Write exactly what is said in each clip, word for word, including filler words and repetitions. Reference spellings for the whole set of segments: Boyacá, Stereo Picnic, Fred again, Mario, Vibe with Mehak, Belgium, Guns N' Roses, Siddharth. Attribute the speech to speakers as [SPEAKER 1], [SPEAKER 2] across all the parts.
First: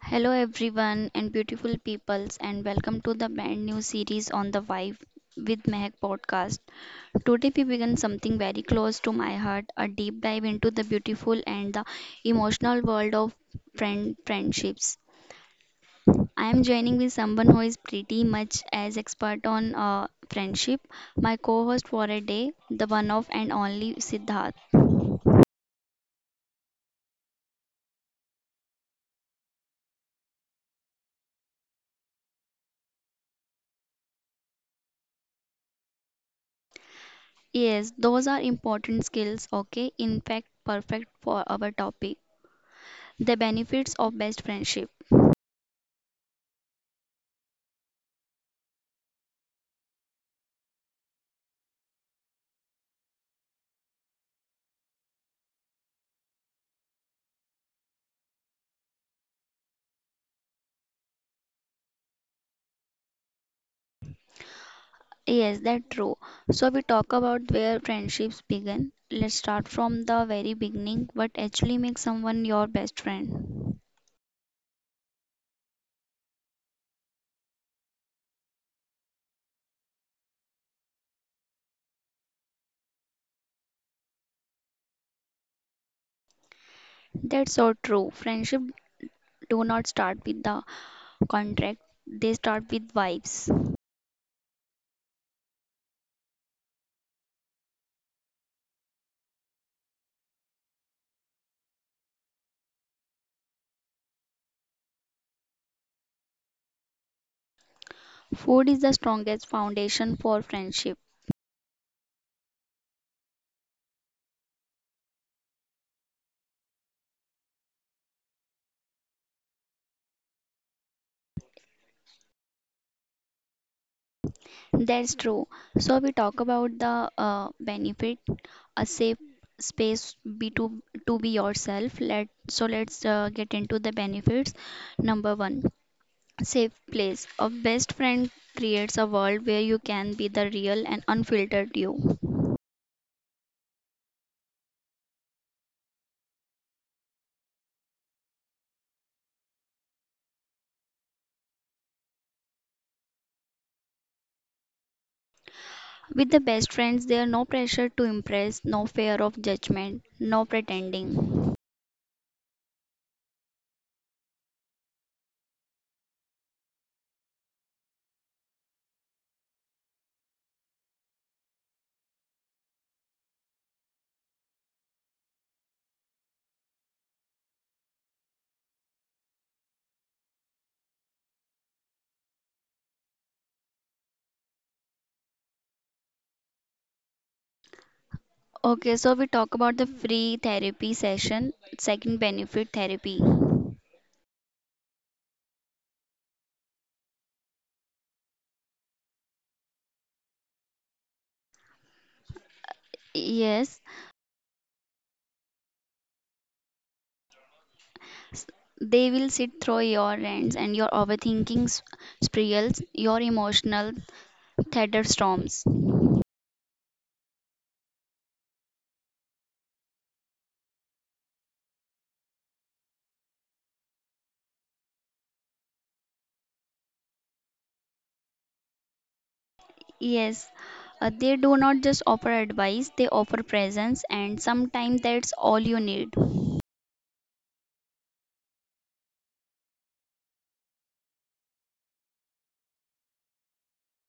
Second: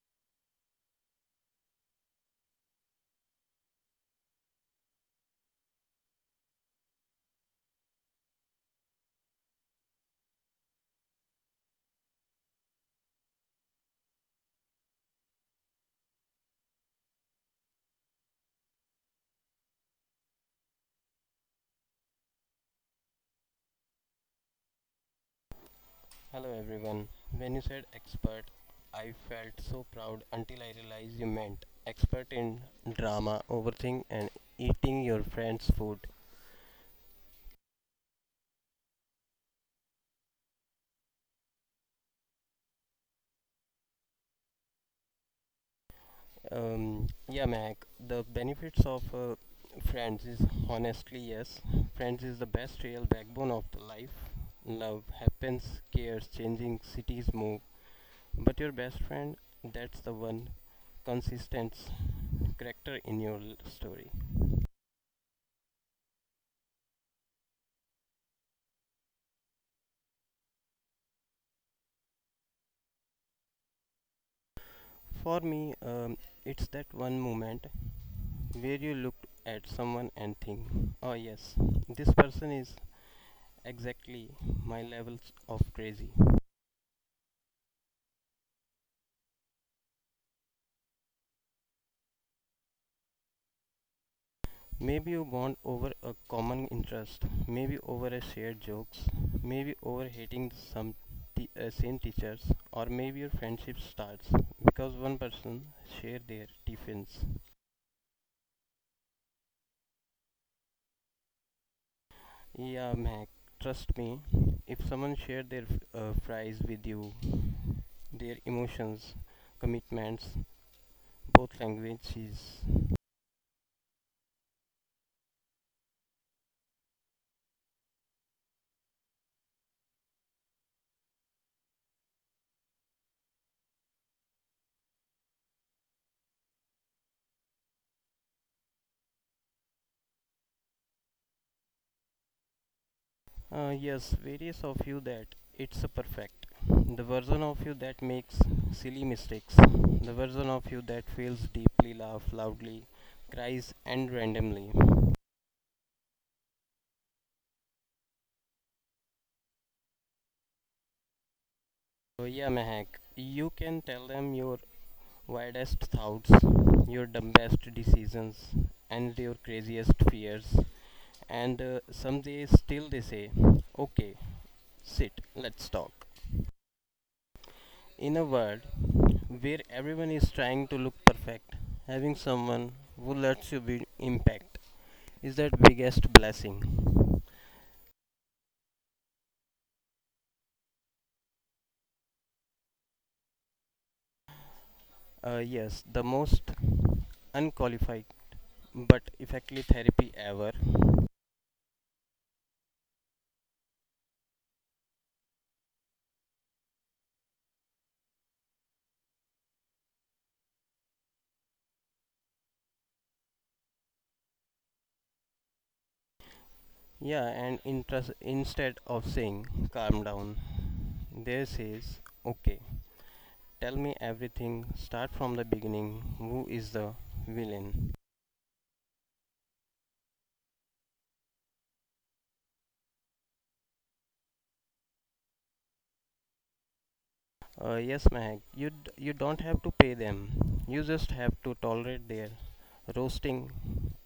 [SPEAKER 1] Hello, everyone, and beautiful peoples, and welcome to the brand new series on the Vibe with Mehak podcast. Today, we begin something very close to my heart, a deep dive into the beautiful and the emotional world of friend friendships. I am joining with someone who is pretty much as expert on uh, friendship, my co host for a day, the one of and only Siddharth.
[SPEAKER 2] Hello everyone. When you said expert, I felt so proud until I realized you meant expert in drama, overthink, and eating your friend's food.
[SPEAKER 1] Yes, those are important skills, okay? In fact, perfect for our topic: the benefits of best friendship.
[SPEAKER 2] Um, yeah, Mac, the benefits of uh, friends is honestly yes. Friends is the best real backbone of the life. Love happens, cares, changing, cities move. But your best friend, that's the one consistent character in your l- story.
[SPEAKER 1] Yes, that's true. So we talk about where friendships begin. Let's start from the very beginning. What actually makes someone your best friend?
[SPEAKER 2] For me, um, it's that one moment where you looked at someone and think, oh yes, this person is exactly my levels of crazy.
[SPEAKER 1] That's so true. Friendship do not start with the contract. They start with vibes.
[SPEAKER 2] Maybe you bond over a common interest, maybe over a shared jokes, maybe over hating some t- uh, same teachers, or maybe your friendship starts because one person share their tiffins.
[SPEAKER 1] Food is the strongest foundation for friendship.
[SPEAKER 2] Yeah, Mac, trust me, if someone share their uh, fries with you, their emotions, commitments, both languages.
[SPEAKER 1] That's true. So we talk about the uh, benefit, a safe space be to to be yourself, let so let's uh, get into the benefits. Number one, safe place. A best friend creates a world where you can be the real and unfiltered you.
[SPEAKER 2] Uh, yes, various of you that it's a perfect. The version of you that makes silly mistakes. The version of you that feels deeply, laughs loudly, cries and randomly.
[SPEAKER 1] With the best friends, there are no pressure to impress, no fear of judgment, no pretending.
[SPEAKER 2] So yeah, Mehak, you can tell them your wildest thoughts, your dumbest decisions, and your craziest fears. And uh, someday still they say, okay, sit, let's talk. In a world where everyone is trying to look perfect, having someone who lets you be impact is that biggest blessing.
[SPEAKER 1] Okay, so we talk about the free therapy session, second benefit, therapy.
[SPEAKER 2] Uh, yes, the most unqualified but effective therapy ever.
[SPEAKER 1] Yes. S- They will sit through your rants and your overthinking s- spirals, your emotional thunderstorms.
[SPEAKER 2] Yeah, and interest, instead of saying calm down, there says okay, tell me everything, start from the beginning. Who is the villain?
[SPEAKER 1] Yes, uh, they do not just offer advice, they offer presence, and sometimes that's all you need.
[SPEAKER 2] Uh, yes, Mahak, you, d- you don't have to pay them, you just have to tolerate their roasting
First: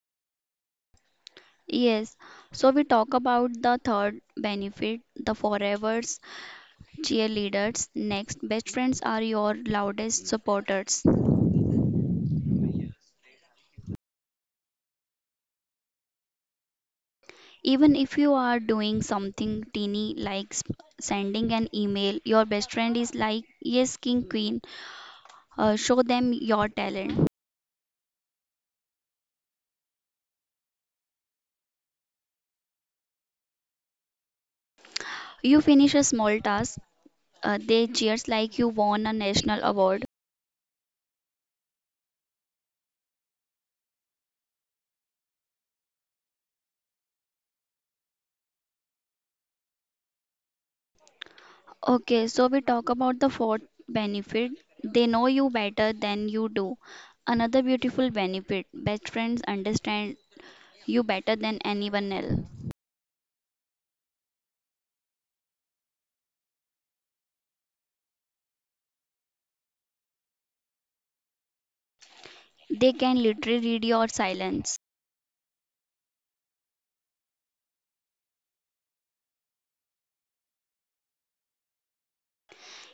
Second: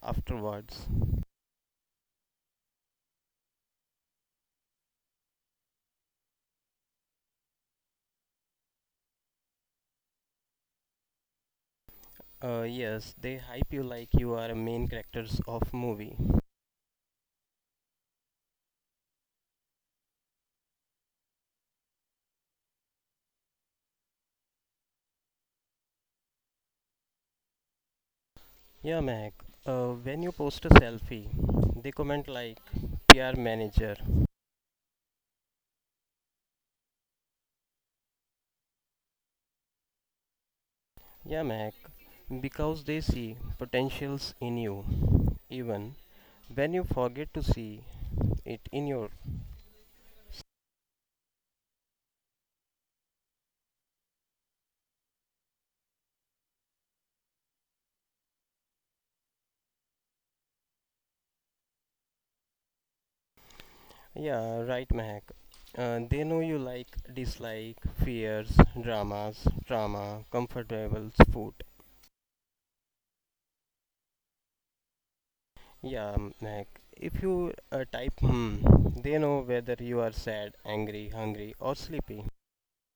[SPEAKER 2] afterwards.
[SPEAKER 1] Yes, so we talk about the third benefit, the forevers, cheerleaders. Next, best friends are your loudest supporters.
[SPEAKER 2] Uh, yes, they hype you like you are a main characters of movie.
[SPEAKER 1] Even if you are doing something teeny like s- sending an email, your best friend is like, yes, king, queen, Uh, show them your talent.
[SPEAKER 2] Yeah, Mac. Uh, when you post a selfie, they comment like P R manager.
[SPEAKER 1] You finish a small task, uh, they cheers like you won a national award.
[SPEAKER 2] Yeah, Mac. Because they see potentials in you, even when you forget to see it in your.
[SPEAKER 1] Okay, so we talk about the fourth benefit. They know you better than you do. Another beautiful benefit, best friends understand you better than anyone else.
[SPEAKER 2] Yeah, right, Mac. Uh, they know you like, dislike, fears, dramas, trauma, comfortable food.
[SPEAKER 1] They can literally read your silence.
[SPEAKER 2] Yeah, um, like if you uh, type hmm, they know whether you are sad, angry, hungry, or sleepy.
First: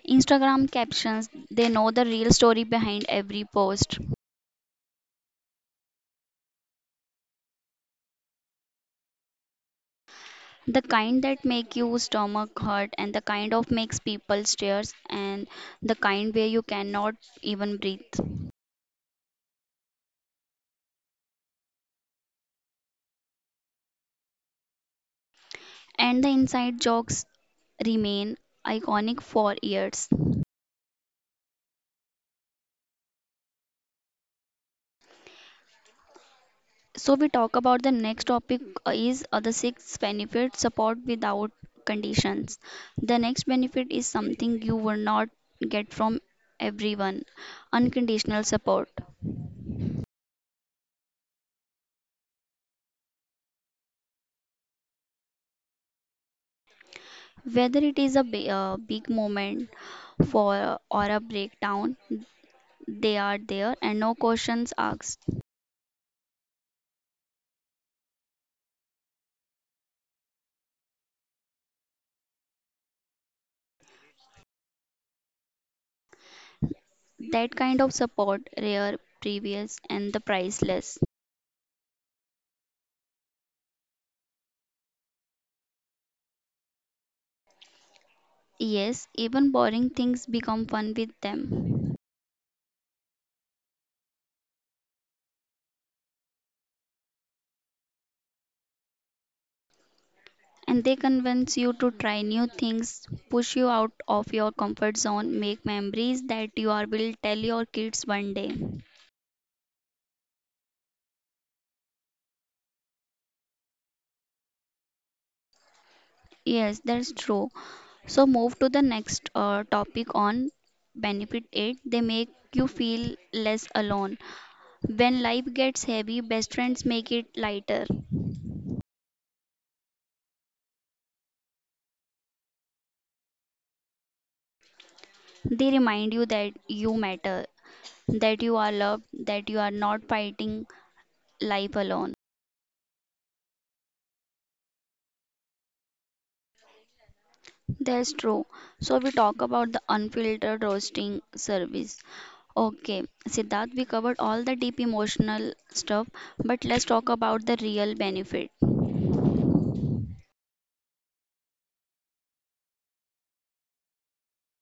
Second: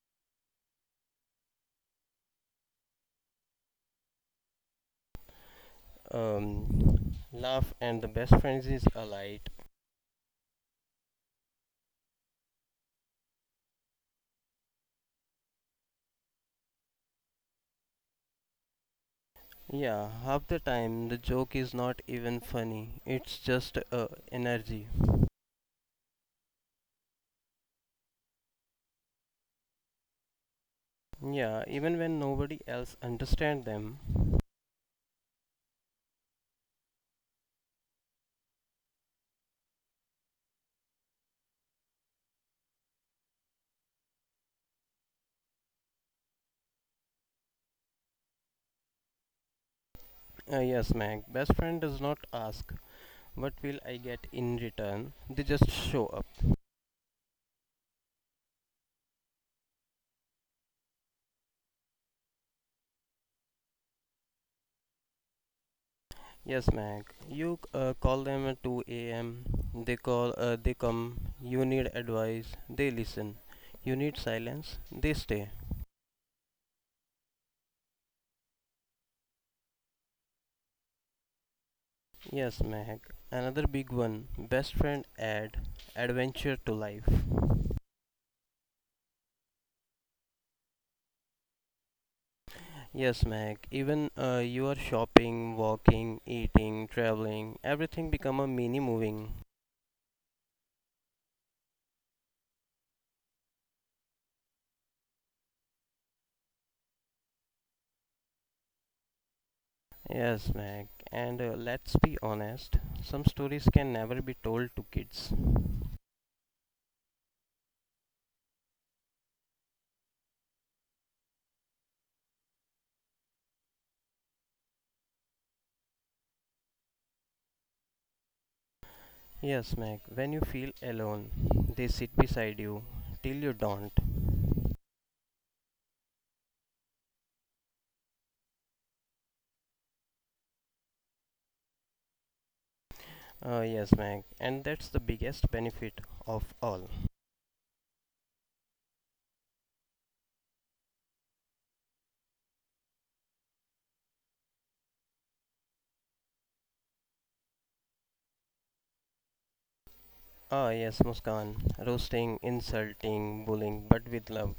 [SPEAKER 1] Instagram captions, they know the real story behind every post.
[SPEAKER 2] Um, laugh and the best friends is alight.
[SPEAKER 1] The kind that make you stomach hurt, and the kind of makes people stares, and the kind where you cannot even breathe.
[SPEAKER 2] Yeah, half the time the joke is not even funny. It's just uh, energy.
[SPEAKER 1] And the inside jokes remain iconic for years.
[SPEAKER 2] Yeah, even when nobody else understand them.
[SPEAKER 1] So we talk about the next topic, uh, is uh, the sixth benefit, support without conditions. The next benefit is something you will not get from everyone, unconditional support.
[SPEAKER 2] Uh, yes, Mac. Best friend does not ask what will I get in return. They just show up.
[SPEAKER 1] Whether it is a bi- uh, big moment for or a breakdown, they are there and no questions asked.
[SPEAKER 2] Yes, Mac. You uh, call them at two a m. They call, uh, they come. You need advice, they listen. You need silence, they stay.
[SPEAKER 1] That kind of support, rare, previous, and the priceless.
[SPEAKER 2] Yes, Mac. Another big one. Best friend add adventure to life.
[SPEAKER 1] Yes, even boring things become fun with them.
[SPEAKER 2] Yes, Mac. Even uh, you are shopping, walking, eating, traveling. Everything become a mini moving.
[SPEAKER 1] And they convince you to try new things, push you out of your comfort zone, make memories that you are will tell your kids one day.
[SPEAKER 2] Yes, Mac. And uh, let's be honest. Some stories can never be told to kids.
[SPEAKER 1] Yes, that's true. So move to the next uh, topic on benefit aid. They make you feel less alone. When life gets heavy, best friends make it lighter.
[SPEAKER 2] Yes, Meg, when you feel alone, they sit beside you till you don't.
[SPEAKER 1] They remind you that you matter, that you are loved, that you are not fighting life alone.
[SPEAKER 2] Ah, yes, Meg, and that's the biggest benefit of all.
[SPEAKER 1] That's true. So we talk about the unfiltered roasting service. Okay, Siddharth, we covered all the deep emotional stuff, but let's talk about the real benefit.
[SPEAKER 2] Ah, yes, Muskan, roasting, insulting, bullying, but with love.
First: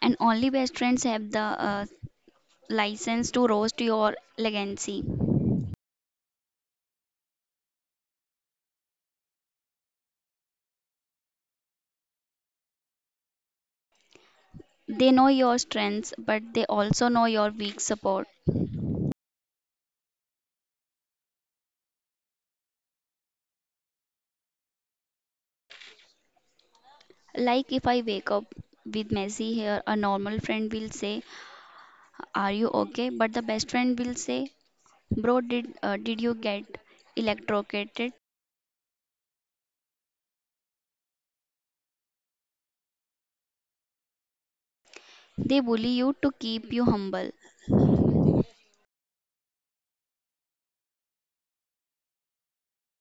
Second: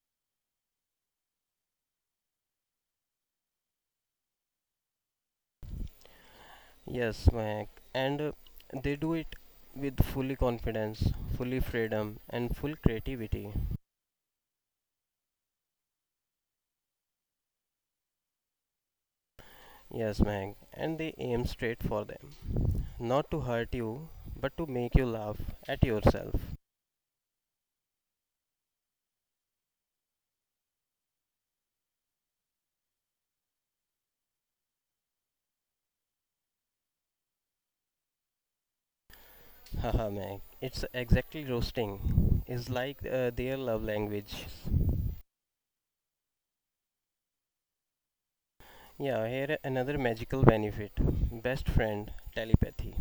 [SPEAKER 1] And only best friends have the uh, license to roast your legacy.
[SPEAKER 2] Yes, Meg, and uh, they do it with fully confidence, fully freedom, and full creativity.
[SPEAKER 1] They know your strengths, but they also know your weak support.
[SPEAKER 2] Yes, Meg, and they aim straight for them. Not to hurt you, but to make you laugh at yourself.
[SPEAKER 1] Like if I wake up with messy hair, a normal friend will say, are you okay? But the best friend will say, bro, did, uh, did you get electrocuted?
[SPEAKER 2] Haha, man, it's exactly roasting. It's like uh, their love language.
[SPEAKER 1] They bully you to keep you humble.
[SPEAKER 2] Yeah, here another magical benefit. Best friend, telepathy.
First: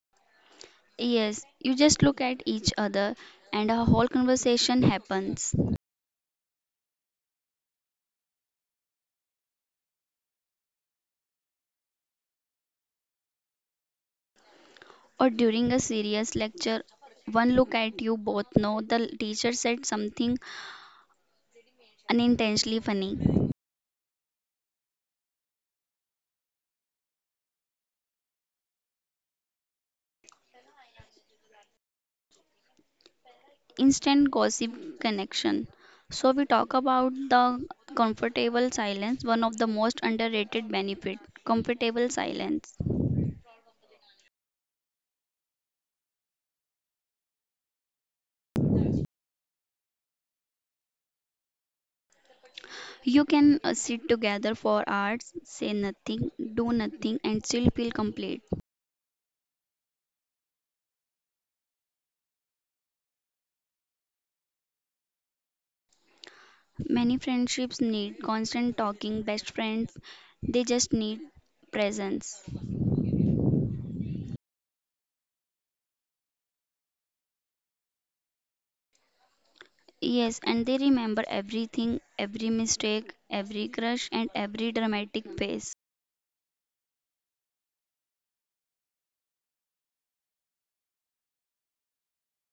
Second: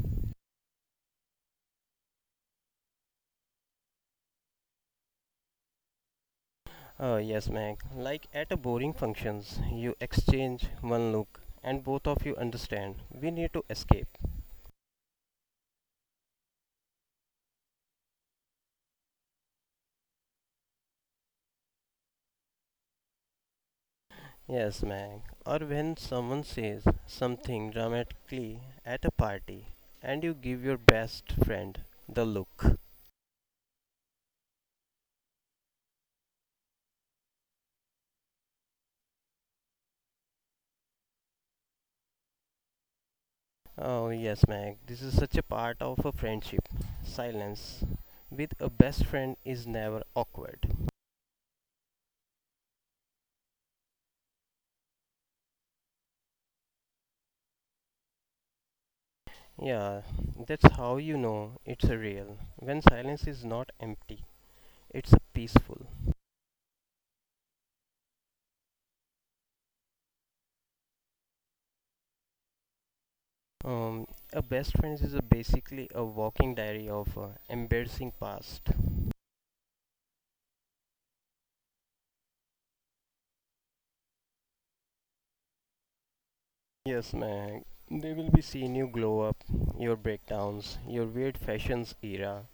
[SPEAKER 1] Yes, you just look at each other and a whole conversation happens.
[SPEAKER 2] Oh yes, Meg. Like at a boring functions, you exchange one look and both of you understand. We need to escape.
[SPEAKER 1] Or during a serious lecture, one look at you both know the teacher said something unintentionally funny.
[SPEAKER 2] Yes, Meg. Or when someone says something dramatically at a party and you give your best friend the look.
[SPEAKER 1] Instant gossip connection. So we talk about the comfortable silence, one of the most underrated benefit, comfortable silence.
[SPEAKER 2] Oh, yes, Meg. This is such a part of a friendship. Silence with a best friend is never awkward.
[SPEAKER 1] You can uh, sit together for hours, say nothing, do nothing, and still feel complete.
[SPEAKER 2] Yeah, that's how you know it's a real. When silence is not empty, it's a peaceful.
[SPEAKER 1] Many friendships need constant talking, best friends, they just need presence.
[SPEAKER 2] Um, a best friend is a basically a walking diary of uh, embarrassing past.
[SPEAKER 1] Yes, and they remember everything, every mistake, every crush, and every dramatic phase.
[SPEAKER 2] Yes, Meg. They will be seeing you glow up, your breakdowns, your weird fashions era,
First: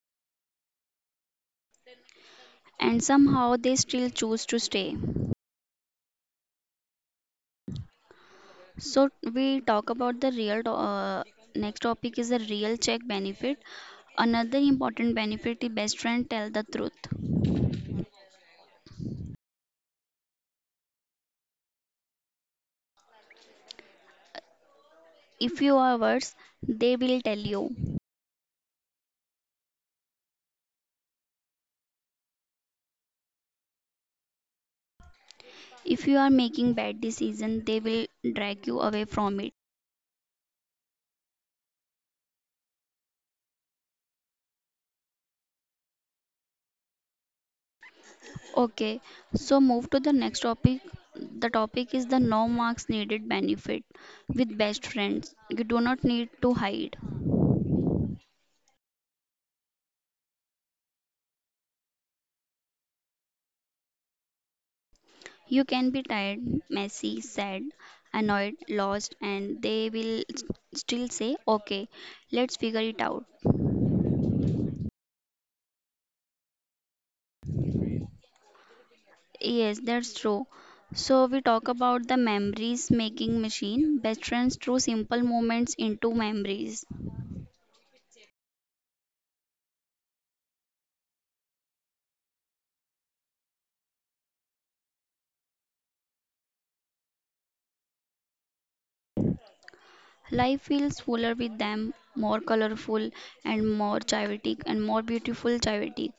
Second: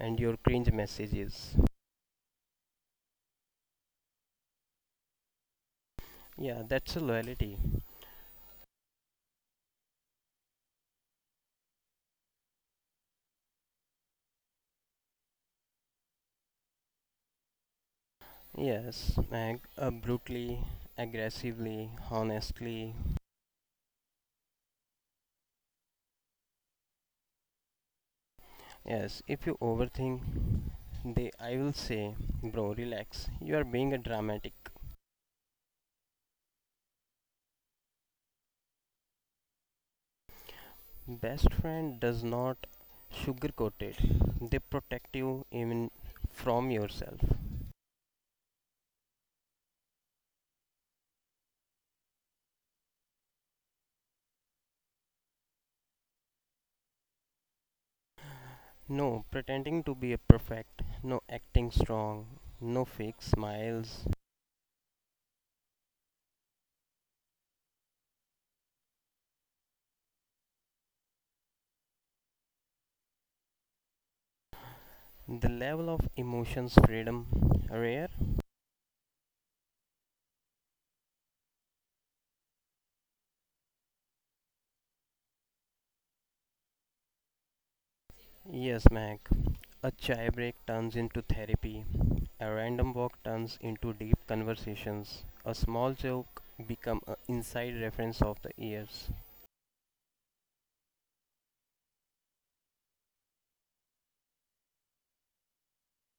[SPEAKER 2] and your cringe messages.
[SPEAKER 1] And somehow they still choose to stay.
[SPEAKER 2] Yeah, that's a loyalty.
[SPEAKER 1] So we talk about the real to- uh, next topic is the real check benefit. Another important benefit is best friend tell the truth.
[SPEAKER 2] Yes, ag- uh, brutally, aggressively, honestly.
[SPEAKER 1] If you are worse, they will tell you.
[SPEAKER 2] Yes, if you overthink, they I will say, bro, relax. You are being a dramatic.
[SPEAKER 1] If you are making bad decision, they will drag you away from it.
[SPEAKER 2] Best friend does not sugarcoat it. They protect you even from yourself.
[SPEAKER 1] Okay, so move to the next topic. The topic is the no marks needed benefit. With best friends, you do not need to hide.
[SPEAKER 2] No pretending to be a perfect, no acting strong, no fake smiles.
[SPEAKER 1] You can be tired, messy, sad, annoyed, lost, and they will s- still say, okay, let's figure it out.
[SPEAKER 2] The level of emotions freedom rare.
[SPEAKER 1] Yes, that's true. So we talk about the memories making machine, best friends through simple moments into memories.
[SPEAKER 2] Yes, Mac. A chai break turns into therapy. A random walk turns into deep conversations. A small joke become an inside reference of the years.
[SPEAKER 1] Life feels fuller with them, more colorful and more chaotic and more beautiful chaotic.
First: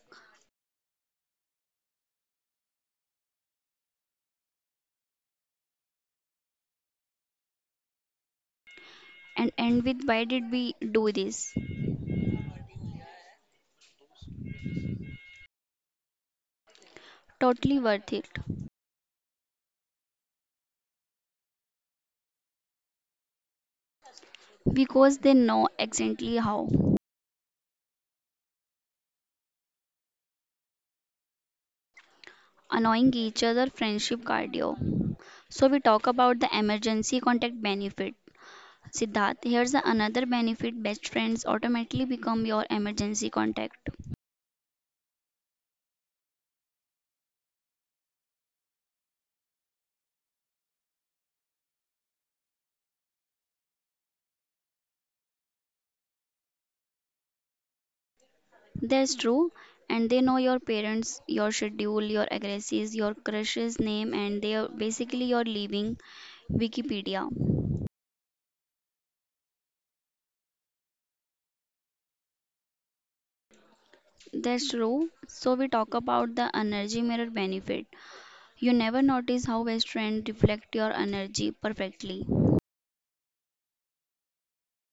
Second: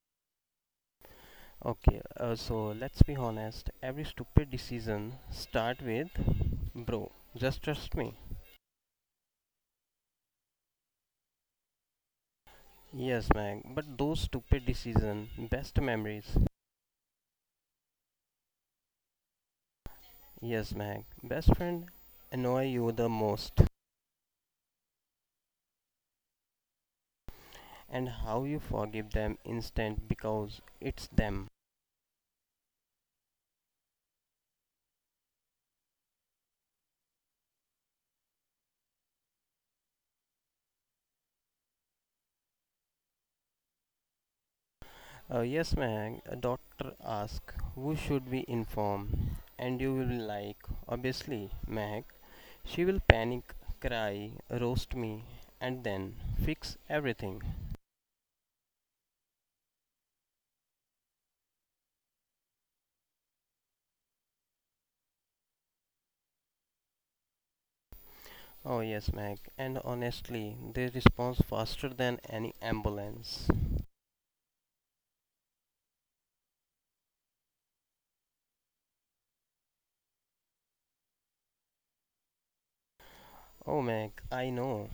[SPEAKER 2] Okay, uh, so let's be honest. Every stupid decision start with bro. Just trust me.
[SPEAKER 1] And end with why did we do this?
[SPEAKER 2] Yes, Mag. But those stupid decision, best memories.
[SPEAKER 1] Totally worth it.
[SPEAKER 2] Yes, Mag. Best friend annoy you the most,
[SPEAKER 1] Because they know exactly how.
[SPEAKER 2] and how you forgive them instant because it's them.
[SPEAKER 1] Annoying each other friendship cardio. So we talk about the emergency contact benefit. Siddharth, here's another benefit, best friends automatically become your emergency contact.
[SPEAKER 2] Uh, yes, Meg, a doctor asks, who should we inform? And you will be like, obviously, Meg. She will panic, cry, roast me, and then fix everything.
[SPEAKER 1] That's true, and they know your parents, your schedule, your addresses, your crush's name, and they are basically your living Wikipedia.
[SPEAKER 2] Oh, yes, Meg, and honestly, they respond faster than any ambulance.
[SPEAKER 1] That's true. So we talk about the energy mirror benefit. You never notice how best friends reflect your energy perfectly.
[SPEAKER 2] Oh, Meg, I know.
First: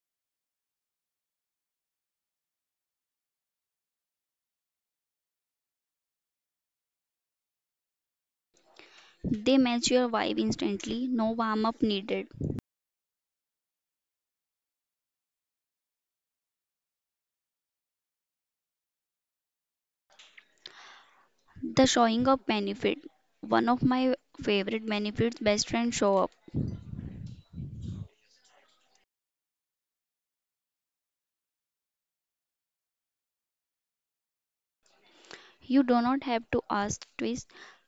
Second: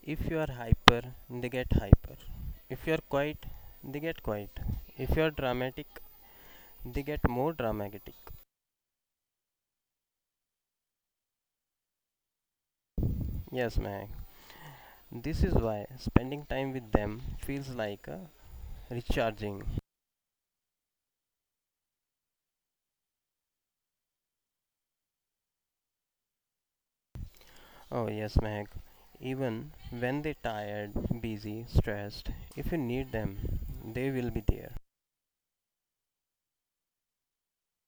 [SPEAKER 2] If you are hyper, they get hyper. If you are quiet, they get quiet. If you are dramatic, they get more dramatic.
[SPEAKER 1] They match your vibe instantly, no warm up needed.
[SPEAKER 2] Yes, Meg. This is why spending time with them feels like a recharging.
[SPEAKER 1] The showing up benefit. One of my favorite benefits, best friend show up.
[SPEAKER 2] Oh yes, Meg. Even when they're tired, busy, stressed, if you need them, they will be there.
[SPEAKER 1] You do not have to ask twice.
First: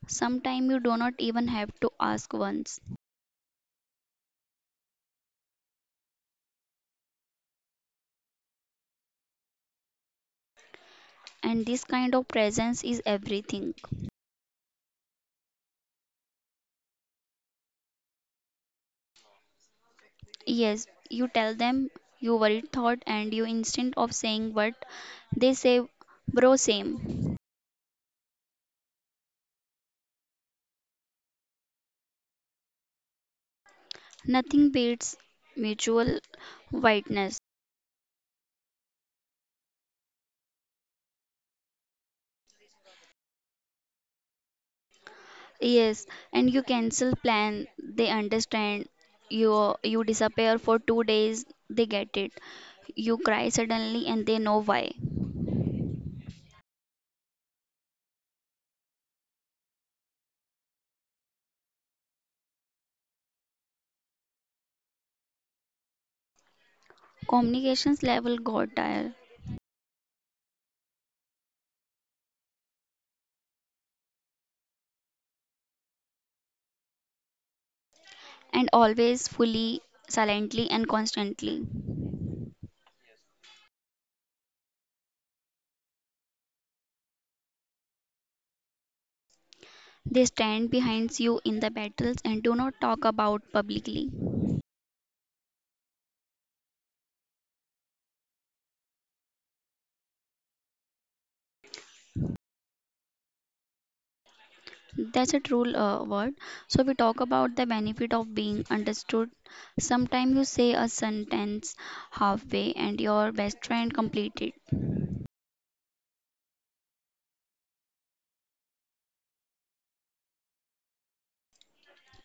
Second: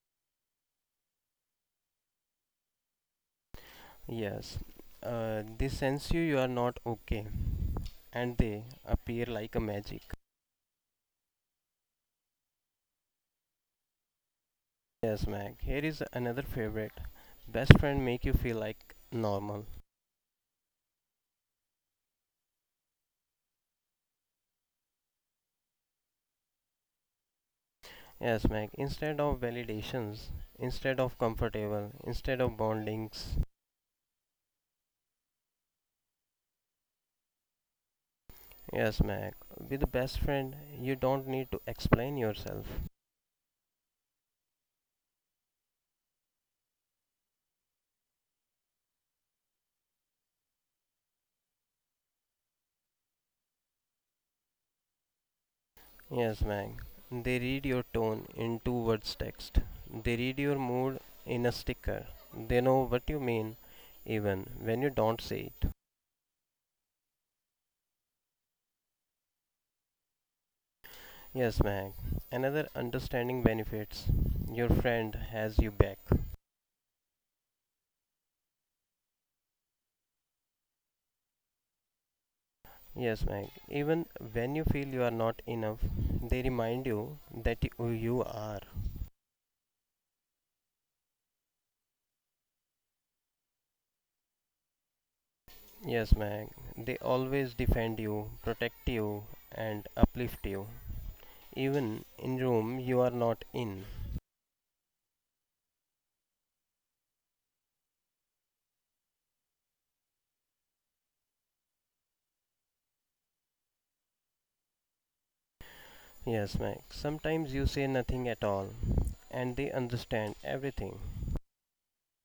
[SPEAKER 1] Sometimes you do not even have to ask once.
[SPEAKER 2] Yes, uh, they sense you you are not okay, and they appear like a magic.
[SPEAKER 1] And this kind of presence is everything.
[SPEAKER 2] Yes, Meg. Here is another favorite. Best friend make you feel like normal.
[SPEAKER 1] Yes, you tell them your worried thought and you instinct of saying what they say, bro same.
[SPEAKER 2] Yes, Meg. Instead of validations, instead of comfortable, instead of bondings,
[SPEAKER 1] Nothing beats mutual whiteness.
[SPEAKER 2] yes, Mac. With a best friend, you don't need to explain yourself.
[SPEAKER 1] Yes, and you cancel plan, they understand. You you disappear for two days, they get it. You cry suddenly and they know why.
[SPEAKER 2] Yes, Mac. They read your tone in two words text. They read your mood in a sticker. They know what you mean even when you don't say it.
[SPEAKER 1] Communications level got tired
[SPEAKER 2] Yes, Mac. Another understanding benefits. Your friend has you back.
[SPEAKER 1] and always fully, silently and constantly.
[SPEAKER 2] Yes, Mac. Even when you feel you are not enough, they remind you that y- you are.
[SPEAKER 1] They stand behind you in the battles and do not talk about publicly.
[SPEAKER 2] Yes, Mac. They always defend you, protect you, and uplift you. Even in room you are not in.
[SPEAKER 1] That's a true uh, word. So we talk about the benefit of being understood. Sometimes you say a sentence halfway and your best friend complete it.
[SPEAKER 2] Yes, Mac. Sometimes you say nothing at all, and they understand everything.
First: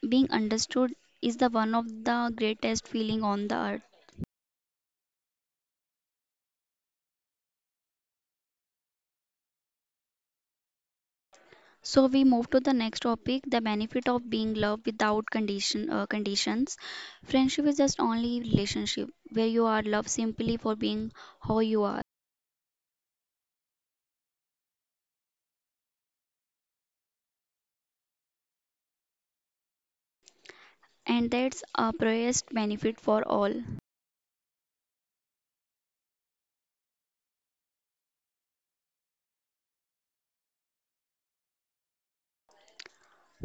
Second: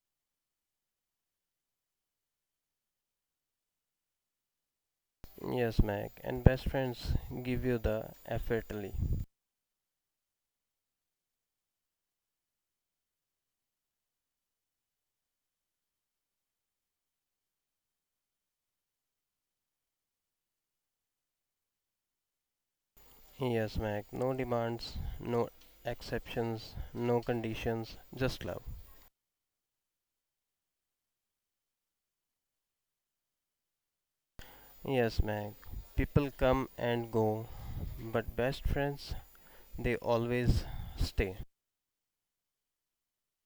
[SPEAKER 1] Being understood is the one of the greatest feeling on the earth.
[SPEAKER 2] Yes, Mac. And best friends give you the effortly.
[SPEAKER 1] So we move to the next topic, the benefit of being loved without condition, uh, conditions. Friendship is just only relationship where you are loved simply for being how you are.
[SPEAKER 2] Yes, Mac. No demands, no exceptions, no conditions, just love.
[SPEAKER 1] And that's a purest benefit for all.
[SPEAKER 2] Yes, Mac. People come and go, but best friends they always stay.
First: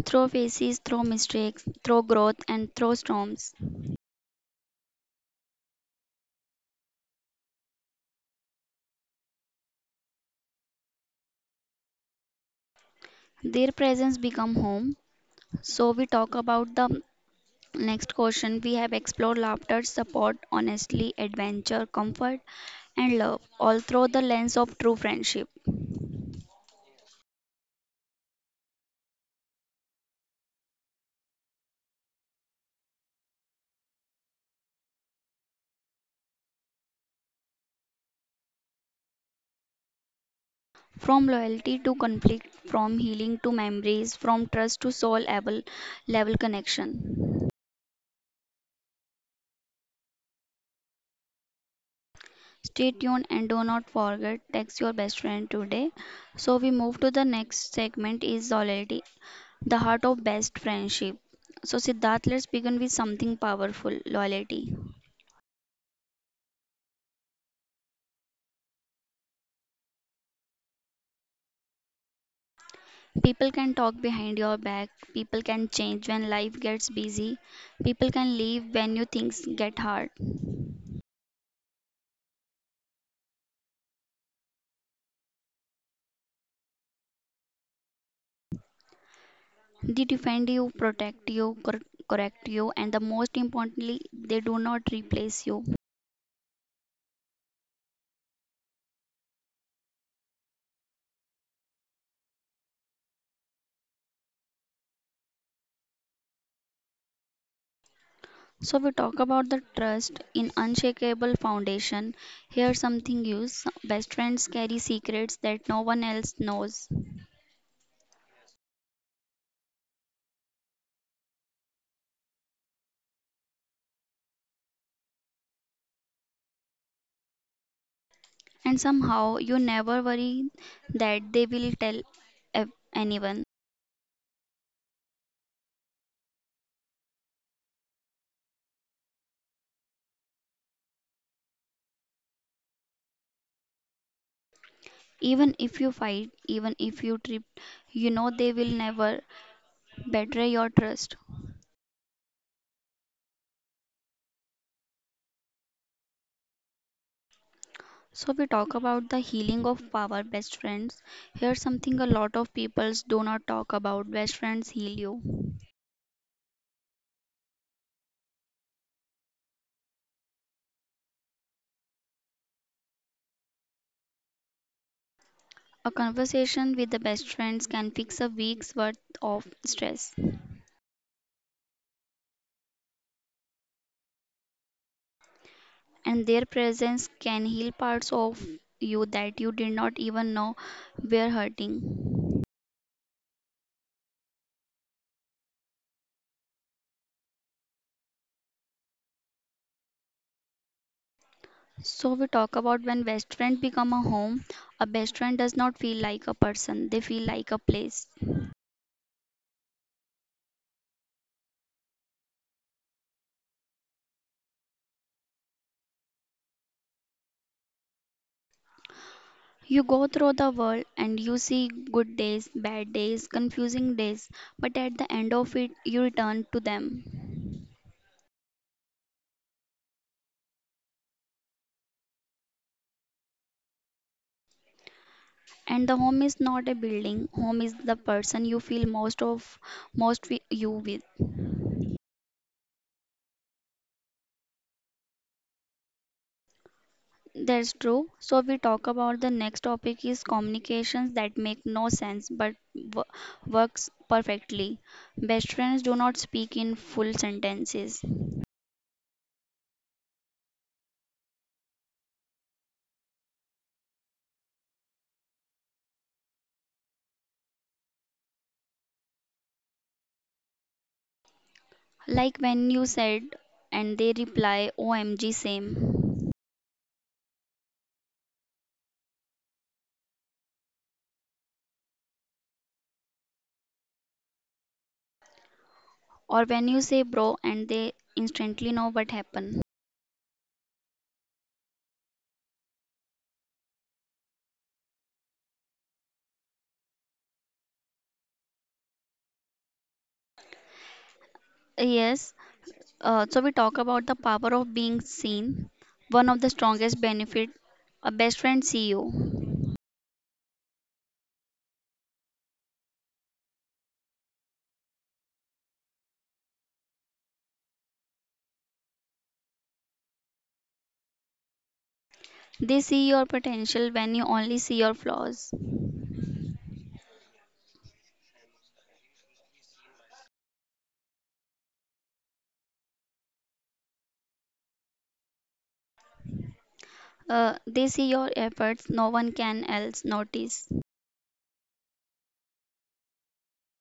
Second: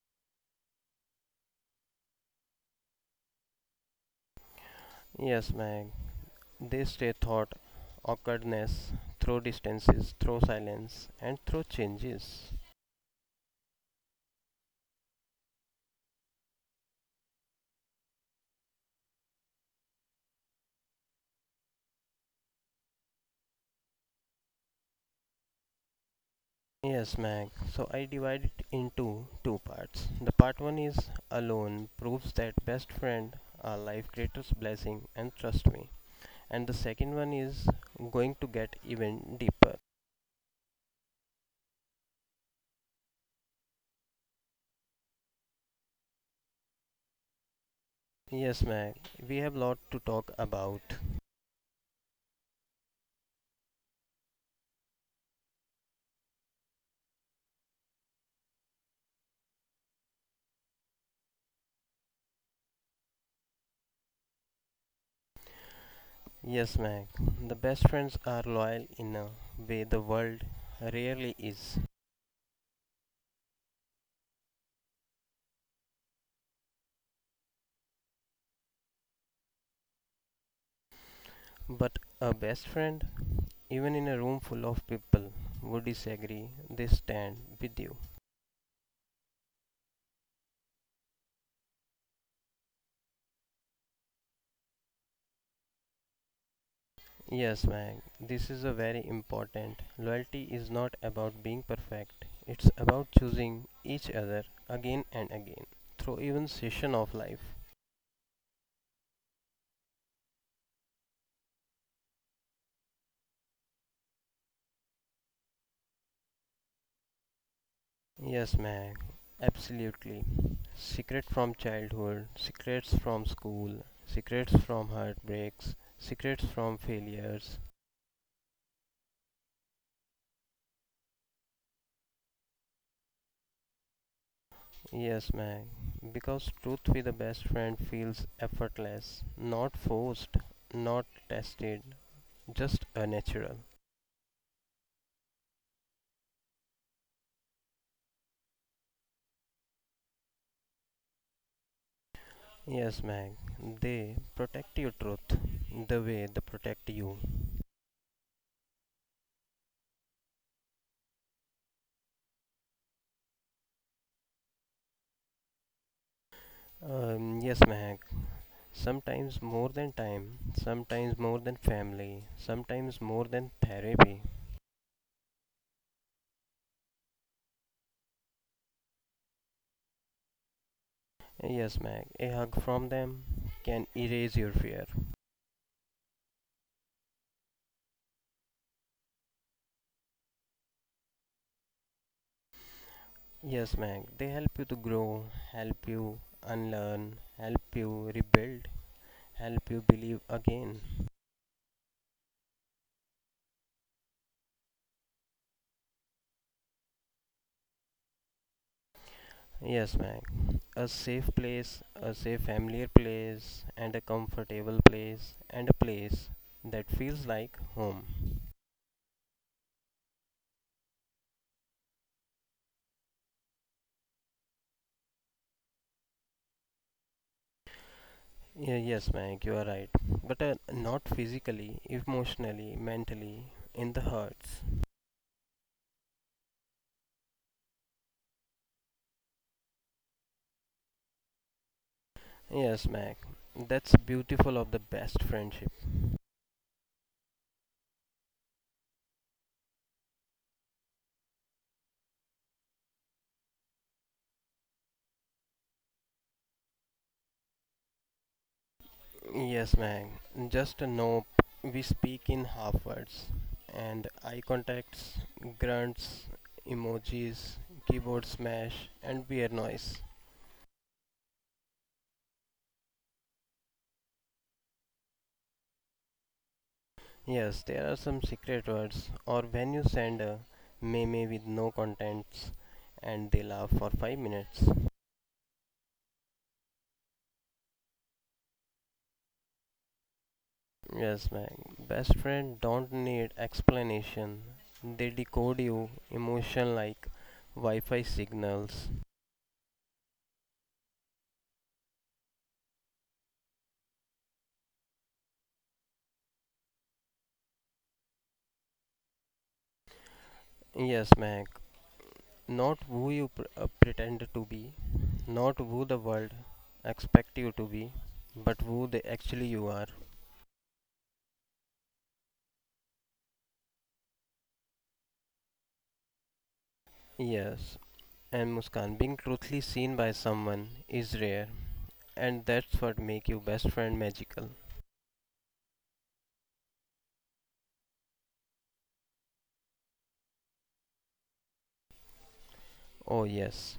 [SPEAKER 1] Through faces, through mistakes, through growth, and through storms,
[SPEAKER 2] Yes, Mac. They stay thought, awkwardness, through distances, through silence, and through changes.
[SPEAKER 1] their presence become home. So we talk about the next question. We have explored laughter, support, honestly, adventure, comfort, and love, all through the lens of true friendship.
[SPEAKER 2] Yes, Mag. So I divide it into two parts. The part one is alone proves that best friend are life creator's blessing and trust me. And the second one is going to get even deeper.
[SPEAKER 1] From loyalty to conflict, from healing to memories, from trust to soul level, level connection.
[SPEAKER 2] Yes, Mag. We have lot to talk about.
[SPEAKER 1] Stay tuned and do not forget text your best friend today. So we move to the next segment is loyalty, the heart of best friendship. So Siddharth, let's begin with something powerful, loyalty.
[SPEAKER 2] Yes, Mag. The best friends are loyal in a way the world rarely is.
[SPEAKER 1] People can talk behind your back, people can change when life gets busy, people can leave when you things get hard.
[SPEAKER 2] But a best friend, even in a room full of people who disagree, they stand with you.
[SPEAKER 1] They defend you, protect you, cor- correct you, and the most importantly, they do not replace you.
[SPEAKER 2] Yes, Mag, this is a very important. Loyalty is not about being perfect. It's about choosing each other again and again through even session of life.
[SPEAKER 1] So we talk about the trust in unshakable foundation. Here, something use best friends carry secrets that no one else knows,
[SPEAKER 2] Yes, Mag, absolutely. Secret from childhood, secrets from school, secrets from heartbreaks, secrets from failures,
[SPEAKER 1] and somehow you never worry that they will tell ev- anyone.
[SPEAKER 2] yes, Meg. Because truth with a best friend feels effortless, not forced, not tested, just a natural.
[SPEAKER 1] Even if you fight, even if you trip, you know they will never betray your trust.
[SPEAKER 2] Yes, Meg. They protect your truth the way they protect you.
[SPEAKER 1] So we talk about the healing of our best friends. Here's something a lot of people do not talk about. Best friends heal you.
[SPEAKER 2] Um, yes, Meg. Sometimes more than time, sometimes more than family, sometimes more than therapy.
[SPEAKER 1] A conversation with the best friends can fix a week's worth of stress,
[SPEAKER 2] Yes, Meg. A hug from them can erase your fear.
[SPEAKER 1] and their presence can heal parts of you that you did not even know were hurting.
[SPEAKER 2] Yes, Meg. They help you to grow, help you unlearn, help you rebuild, help you believe again.
[SPEAKER 1] So we talk about when best friends become a home, a best friend does not feel like a person, they feel like a place.
[SPEAKER 2] Yes, Mac. A safe place, a safe familiar place, and a comfortable place, and a place that feels like home.
[SPEAKER 1] You go through the world and you see good days, bad days, confusing days, but at the end of it, you return to them.
[SPEAKER 2] Yeah, yes, Mac, you are right. But uh, not physically, emotionally, mentally, in the hearts.
[SPEAKER 1] And the home is not a building, home is the person you feel most of most wi- you with.
[SPEAKER 2] Yes, Mac. That's beautiful of the best friendship.
[SPEAKER 1] That's true. So we talk about the next topic is communications that make no sense but w- works perfectly. Best friends do not speak in full sentences.
[SPEAKER 2] Yes, man. Just a nope. We speak in half words, and eye contacts, grunts, emojis, keyboard smash, and beer noise.
[SPEAKER 1] Like when you said and they reply O M G same.
[SPEAKER 2] Yes, there are some secret words, or when you send a meme with no contents, and they laugh for five minutes.
[SPEAKER 1] Or when you say bro and they instantly know what happened.
[SPEAKER 2] Yes, man. Best friend don't need explanation. They decode you emotion like Wi-Fi signals.
[SPEAKER 1] Yes, uh, so we talk about the power of being seen, one of the strongest benefit, a best friend see you.
[SPEAKER 2] Yes, Mac. Not who you pr- uh, pretend to be, not who the world expect you to be, but who they actually you are.
[SPEAKER 1] They see your potential when you only see your flaws.
[SPEAKER 2] Yes, and Muskan, being truthfully seen by someone is rare, and that's what make your best friend magical.
[SPEAKER 1] Uh, they see your efforts no one can else notice.
[SPEAKER 2] Oh yes,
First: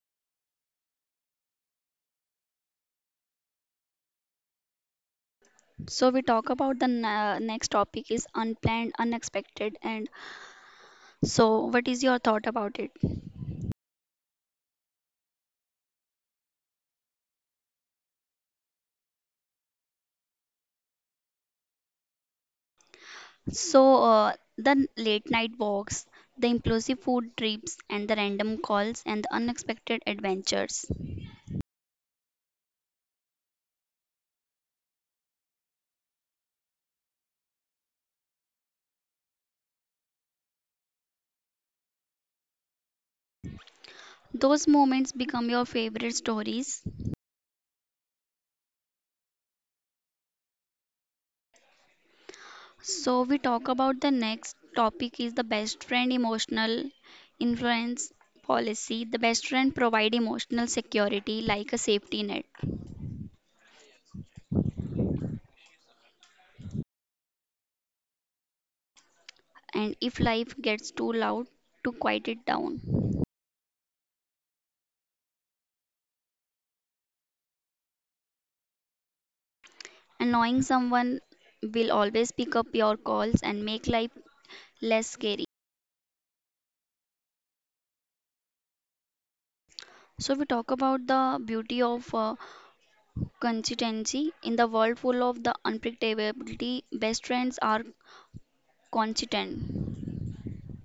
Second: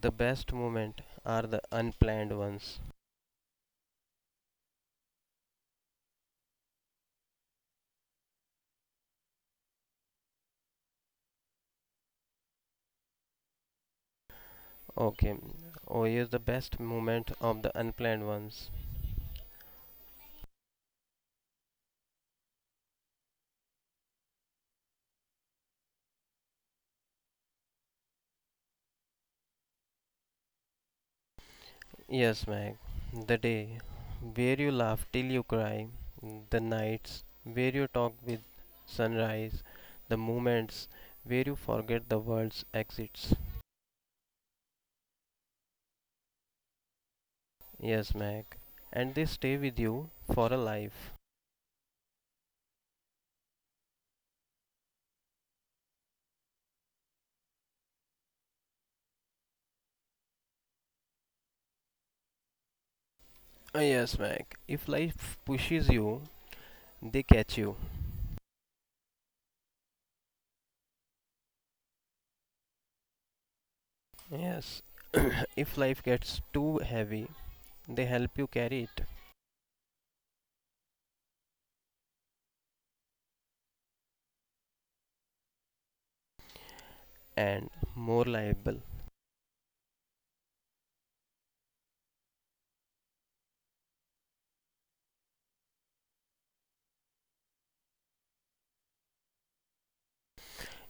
[SPEAKER 2] the best moment are the unplanned ones.
[SPEAKER 1] So we talk about the na- next topic is unplanned, unexpected, and so what is your thought about it?
[SPEAKER 2] Okay, oh yes, the best moment of the unplanned ones.
[SPEAKER 1] So, uh, the late night walks, the implosive food trips, and the random calls and the unexpected adventures.
[SPEAKER 2] Yes, Meg. The day where you laugh till you cry, the nights where you talk with sunrise, the moments where you forget the world's exits.
[SPEAKER 1] Those moments become your favorite stories.
[SPEAKER 2] Yes, Meg. And they stay with you for a life.
[SPEAKER 1] So, we talk about the next topic is the best friend emotional influence policy. The best friend provide emotional security like a safety net.
[SPEAKER 2] Uh, Yes, Meg. If life pushes you, they catch you.
[SPEAKER 1] And if life gets too loud, to quiet it down.
[SPEAKER 2] Yes. If life gets too heavy, they help you carry it.
[SPEAKER 1] And knowing someone will always pick up your calls and make life less scary.
[SPEAKER 2] And more liable.
[SPEAKER 1] So we talk about the beauty of uh, consistency in the world full of the unpredictability. Best trends are consistent,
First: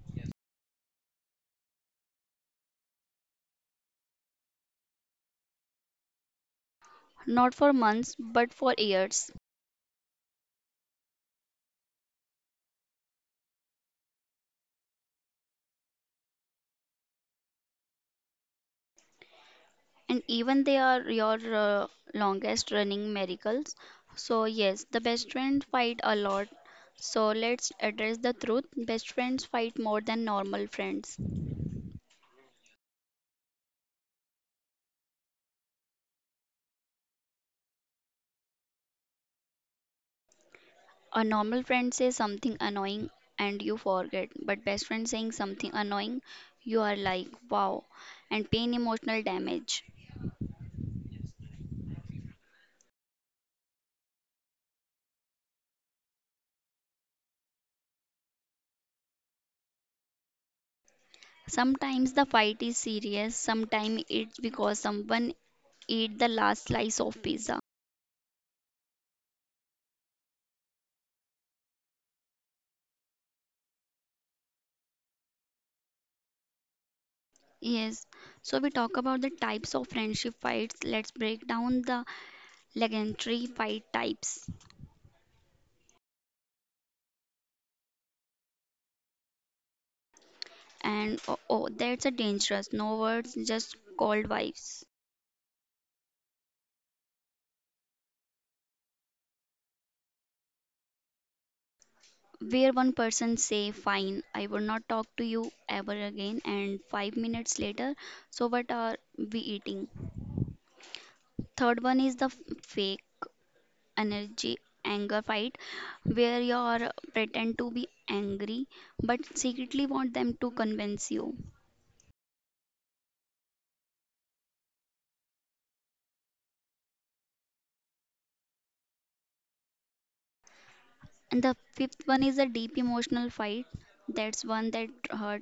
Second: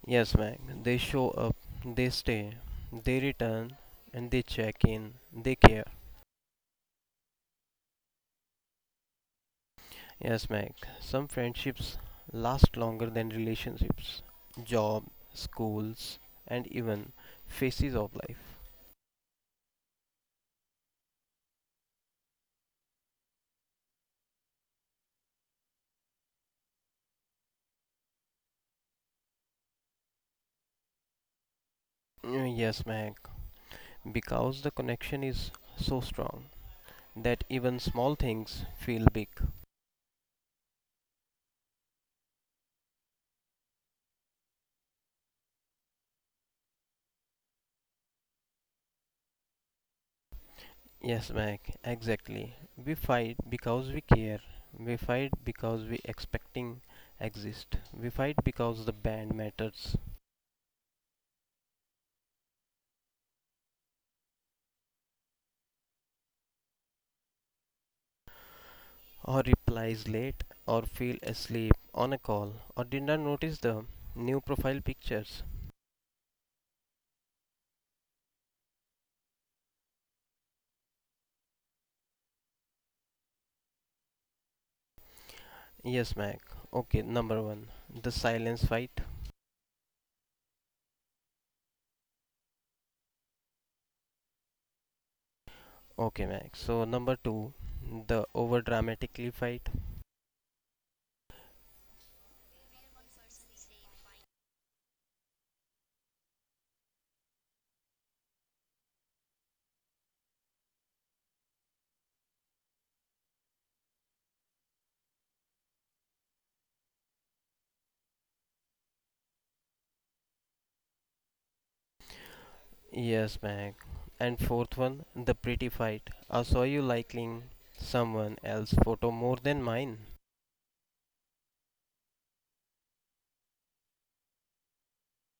[SPEAKER 2] Yes, Mac. They show up, they stay, they return, and they check in, they care.
[SPEAKER 1] not for months but for years,
[SPEAKER 2] Yes, Mac. Some friendships last longer than relationships, job, schools, and even phases of life.
[SPEAKER 1] and even they are your uh, longest running miracles. So yes, the best friends fight a lot. So let's address the truth. Best friends fight more than normal friends.
[SPEAKER 2] Mm, Yes, Mac. Because the connection is so strong that even small things feel big.
[SPEAKER 1] A normal friend says something annoying and you forget, but best friend saying something annoying, you are like, wow, and pain emotional damage.
[SPEAKER 2] Yes, Mac, exactly. We fight because we care. We fight because we expecting exist. We fight because the band matters,
[SPEAKER 1] Sometimes the fight is serious, sometimes it's because someone ate the last slice of pizza.
[SPEAKER 2] or replies late, or feel asleep on a call, or did not notice the new profile pictures.
[SPEAKER 1] Yes, so we talk about the types of friendship fights. Let's break down the legendary fight types.
[SPEAKER 2] Yes, Mac. Okay, number one, the silence fight.
[SPEAKER 1] And oh, oh that's a dangerous, no words, just cold vibes.
[SPEAKER 2] Okay, Mac. So number two, the over dramatically fight.
[SPEAKER 1] Where one person say fine, I will not talk to you ever again and five minutes later, so what are we eating? Third one is the f- fake energy anger fight, where you are pretend to be angry but secretly want them to convince you.
[SPEAKER 2] Yes, Meg. And fourth one, the pretty fight. I saw you liking someone else's photo more than mine.
[SPEAKER 1] And the fifth one is a deep emotional fight, that's one that hurt,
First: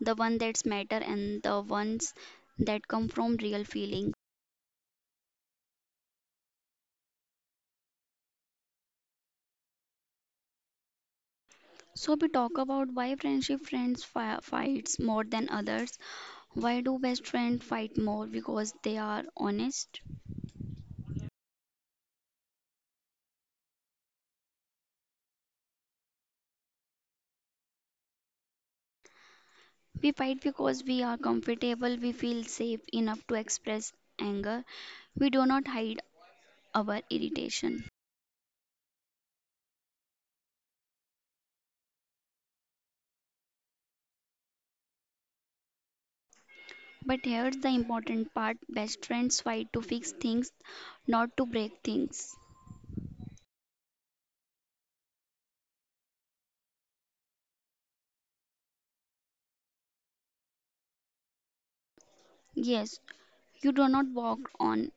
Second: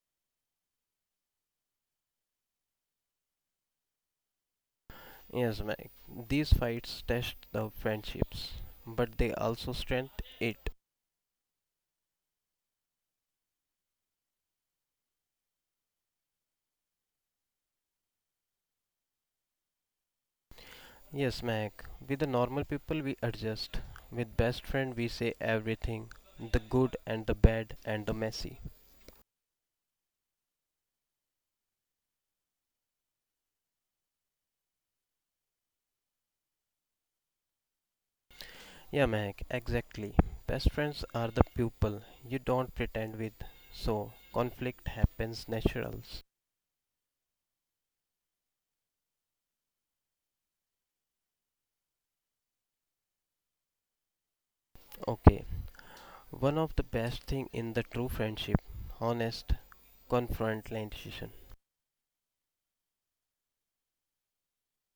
[SPEAKER 1] the one that's matter, and the ones that come from real feeling.
[SPEAKER 2] Yes, Meg. These fights test the friendships, but they also strengthen it.
[SPEAKER 1] So we talk about why friendship friends fi- fights more than others. Why do best friends fight more? Because they are honest.
[SPEAKER 2] Yes, Meg. With the normal people, we adjust. With best friend, we say everything the good and the bad and the messy.
[SPEAKER 1] We fight because we are comfortable. We feel safe enough to express anger. We do not hide our irritation.
[SPEAKER 2] Yeah, Meg, exactly. Best friends are the people you don't pretend with, so conflict happens naturals.
[SPEAKER 1] But here's the important part: best friends fight to fix things, not to break things.
[SPEAKER 2] Okay, one of the best thing in the true friendship, honest confrontation.
[SPEAKER 1] Yes, you do not walk on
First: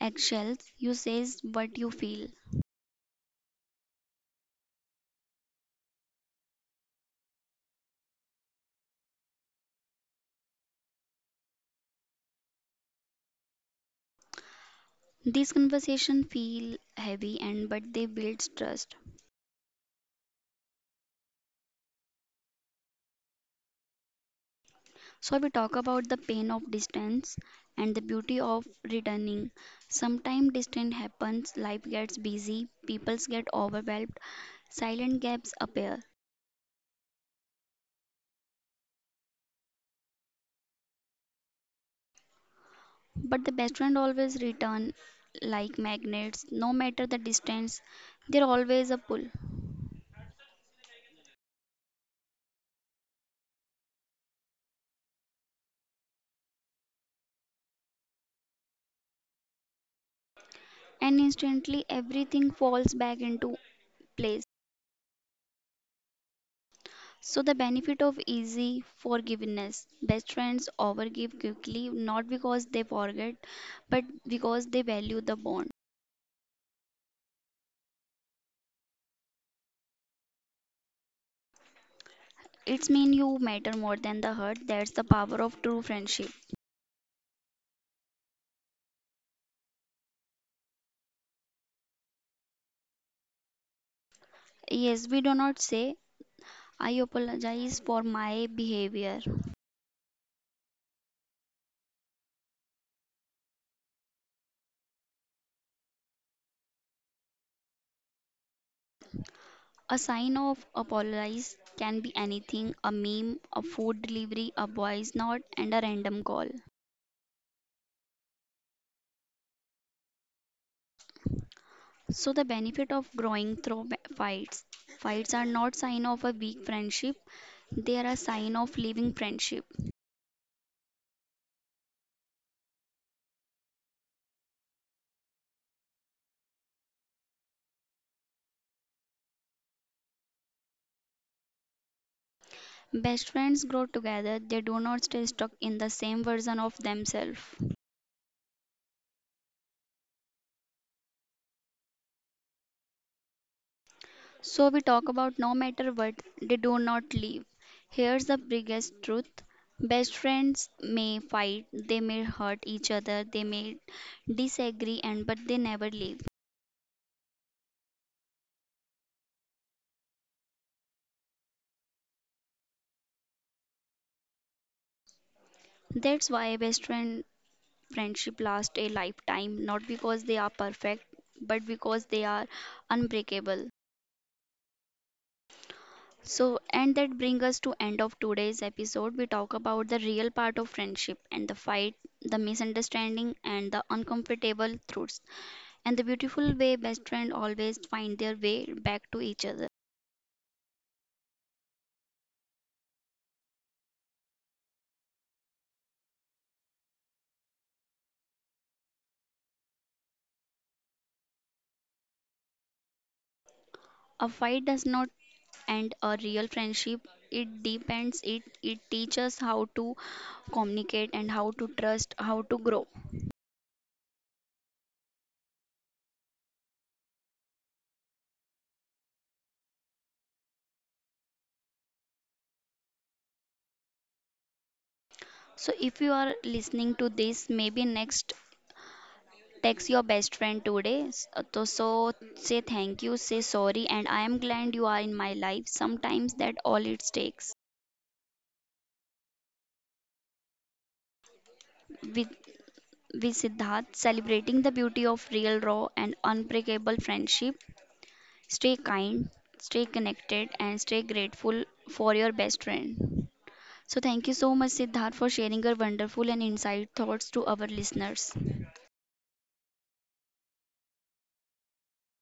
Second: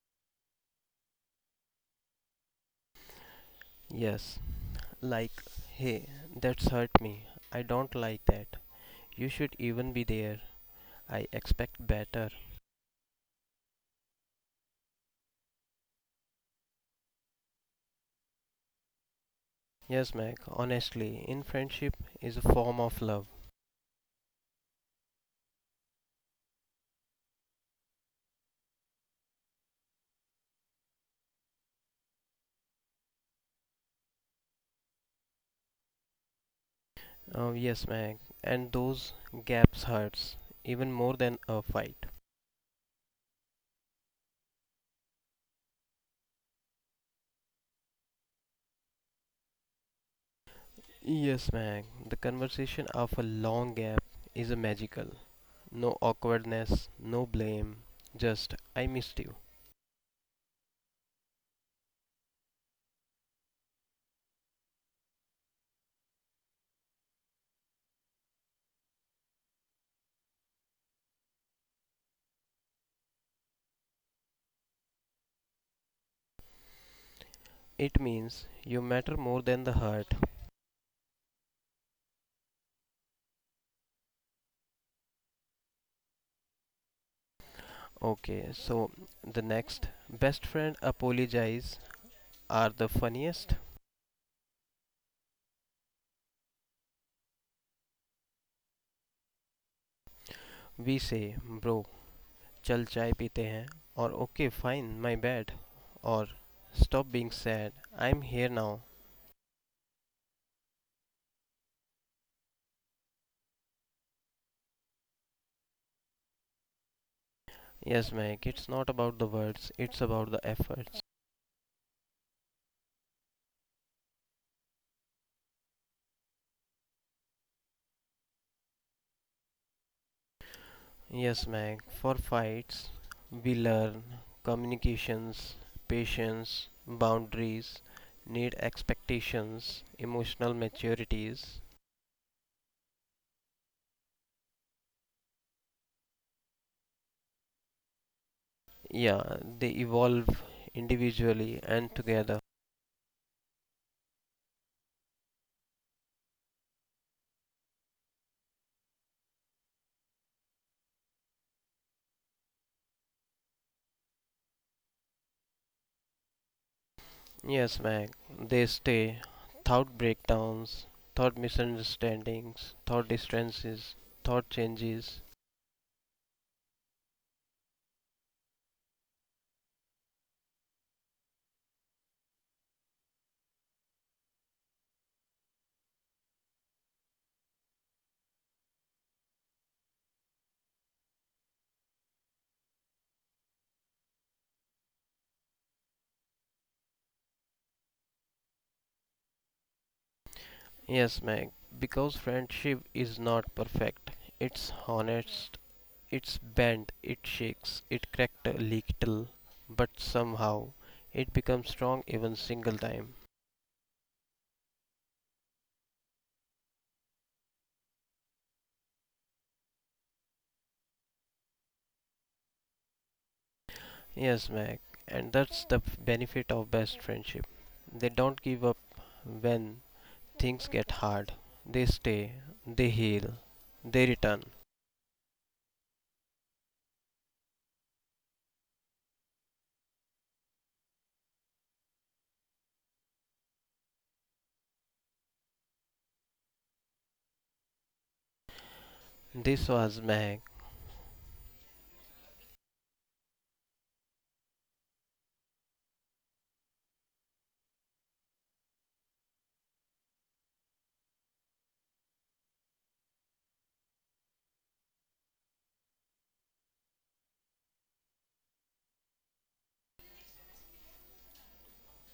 [SPEAKER 1] eggshells. You says what you feel.
[SPEAKER 2] Yes, like, hey, that's hurt me. I don't like that. You should even be there. I expect better.
[SPEAKER 1] These conversations feel heavy and but they build trust.
[SPEAKER 2] Yes, Mac, honestly, in friendship is a form of love.
[SPEAKER 1] So, we talk about the pain of distance and the beauty of returning. Sometimes distance happens, life gets busy, people get overwhelmed, silent gaps appear.
[SPEAKER 2] Oh, yes, Mac, and those gaps hurts even more than a fight.
[SPEAKER 1] But the best friend always return like magnets, no matter the distance, they're always a pull.
[SPEAKER 2] Yes, Mac, the conversation of a long gap is a magical. No awkwardness, no blame, just I missed you.
[SPEAKER 1] And instantly everything falls back into place. So the benefit of easy forgiveness. Best friends overgive quickly, not because they forget, but because they value the bond.
[SPEAKER 2] It means you matter more than the hurt.
[SPEAKER 1] It's mean you matter more than the hurt. That's the power of true friendship.
[SPEAKER 2] Okay, so the next best friend apologize are the funniest.
[SPEAKER 1] Yes, we do not say, I apologize for my behavior.
[SPEAKER 2] We say, bro, chal chai pite hain, or okay, fine, my bad, or stop being sad, I'm here now.
[SPEAKER 1] A sign of apologize can be anything, a meme, a food delivery, a voice note, and a random call.
[SPEAKER 2] Yes, Mac, it's not about the words, it's about the efforts.
[SPEAKER 1] So, the benefit of growing through ba- fights. Fights are not sign of a weak friendship. They are a sign of living friendship.
[SPEAKER 2] Yes, Mac, for fights, we learn communications, patience, boundaries, need expectations, emotional maturities,
[SPEAKER 1] Best friends grow together. They do not stay stuck in the same version of themselves.
[SPEAKER 2] yeah, they evolve individually and together.
[SPEAKER 1] So we talk about no matter what, they do not leave. Here's the biggest truth. Best friends may fight, they may hurt each other, they may disagree and but they never leave.
[SPEAKER 2] Yes, Mac, they stay. Thought breakdowns, thought misunderstandings, thought distances, thought changes.
[SPEAKER 1] That's why best friend friendship lasts a lifetime, not because they are perfect, but because they are unbreakable. So and that brings us to end of today's episode. We talk about the real part of friendship and the fight, the misunderstanding and the uncomfortable truths, and the beautiful way best friends always find their way back to each other.
[SPEAKER 2] Yes, Mac, because friendship is not perfect. It's honest, it's bent, it shakes, it cracked a little, but somehow it becomes strong even single time.
[SPEAKER 1] A fight does not end a real friendship. It depends. It it teaches how to communicate and how to trust, how to grow.
[SPEAKER 2] Yes, Mac, and that's the f- benefit of best friendship. They don't give up when things get hard. They stay, they heal, they return.
[SPEAKER 1] So if you are listening to this, maybe next text your best friend today. S- So, so say thank you, say sorry, and I am glad you are in my life. Sometimes that all it takes.
[SPEAKER 2] This was Mac.
[SPEAKER 1] With with Siddharth, celebrating the beauty of real, raw, and unbreakable friendship. Stay kind, stay connected, and stay grateful for your best friend. So, thank you so much, Siddharth, for sharing your wonderful and insight thoughts to our listeners.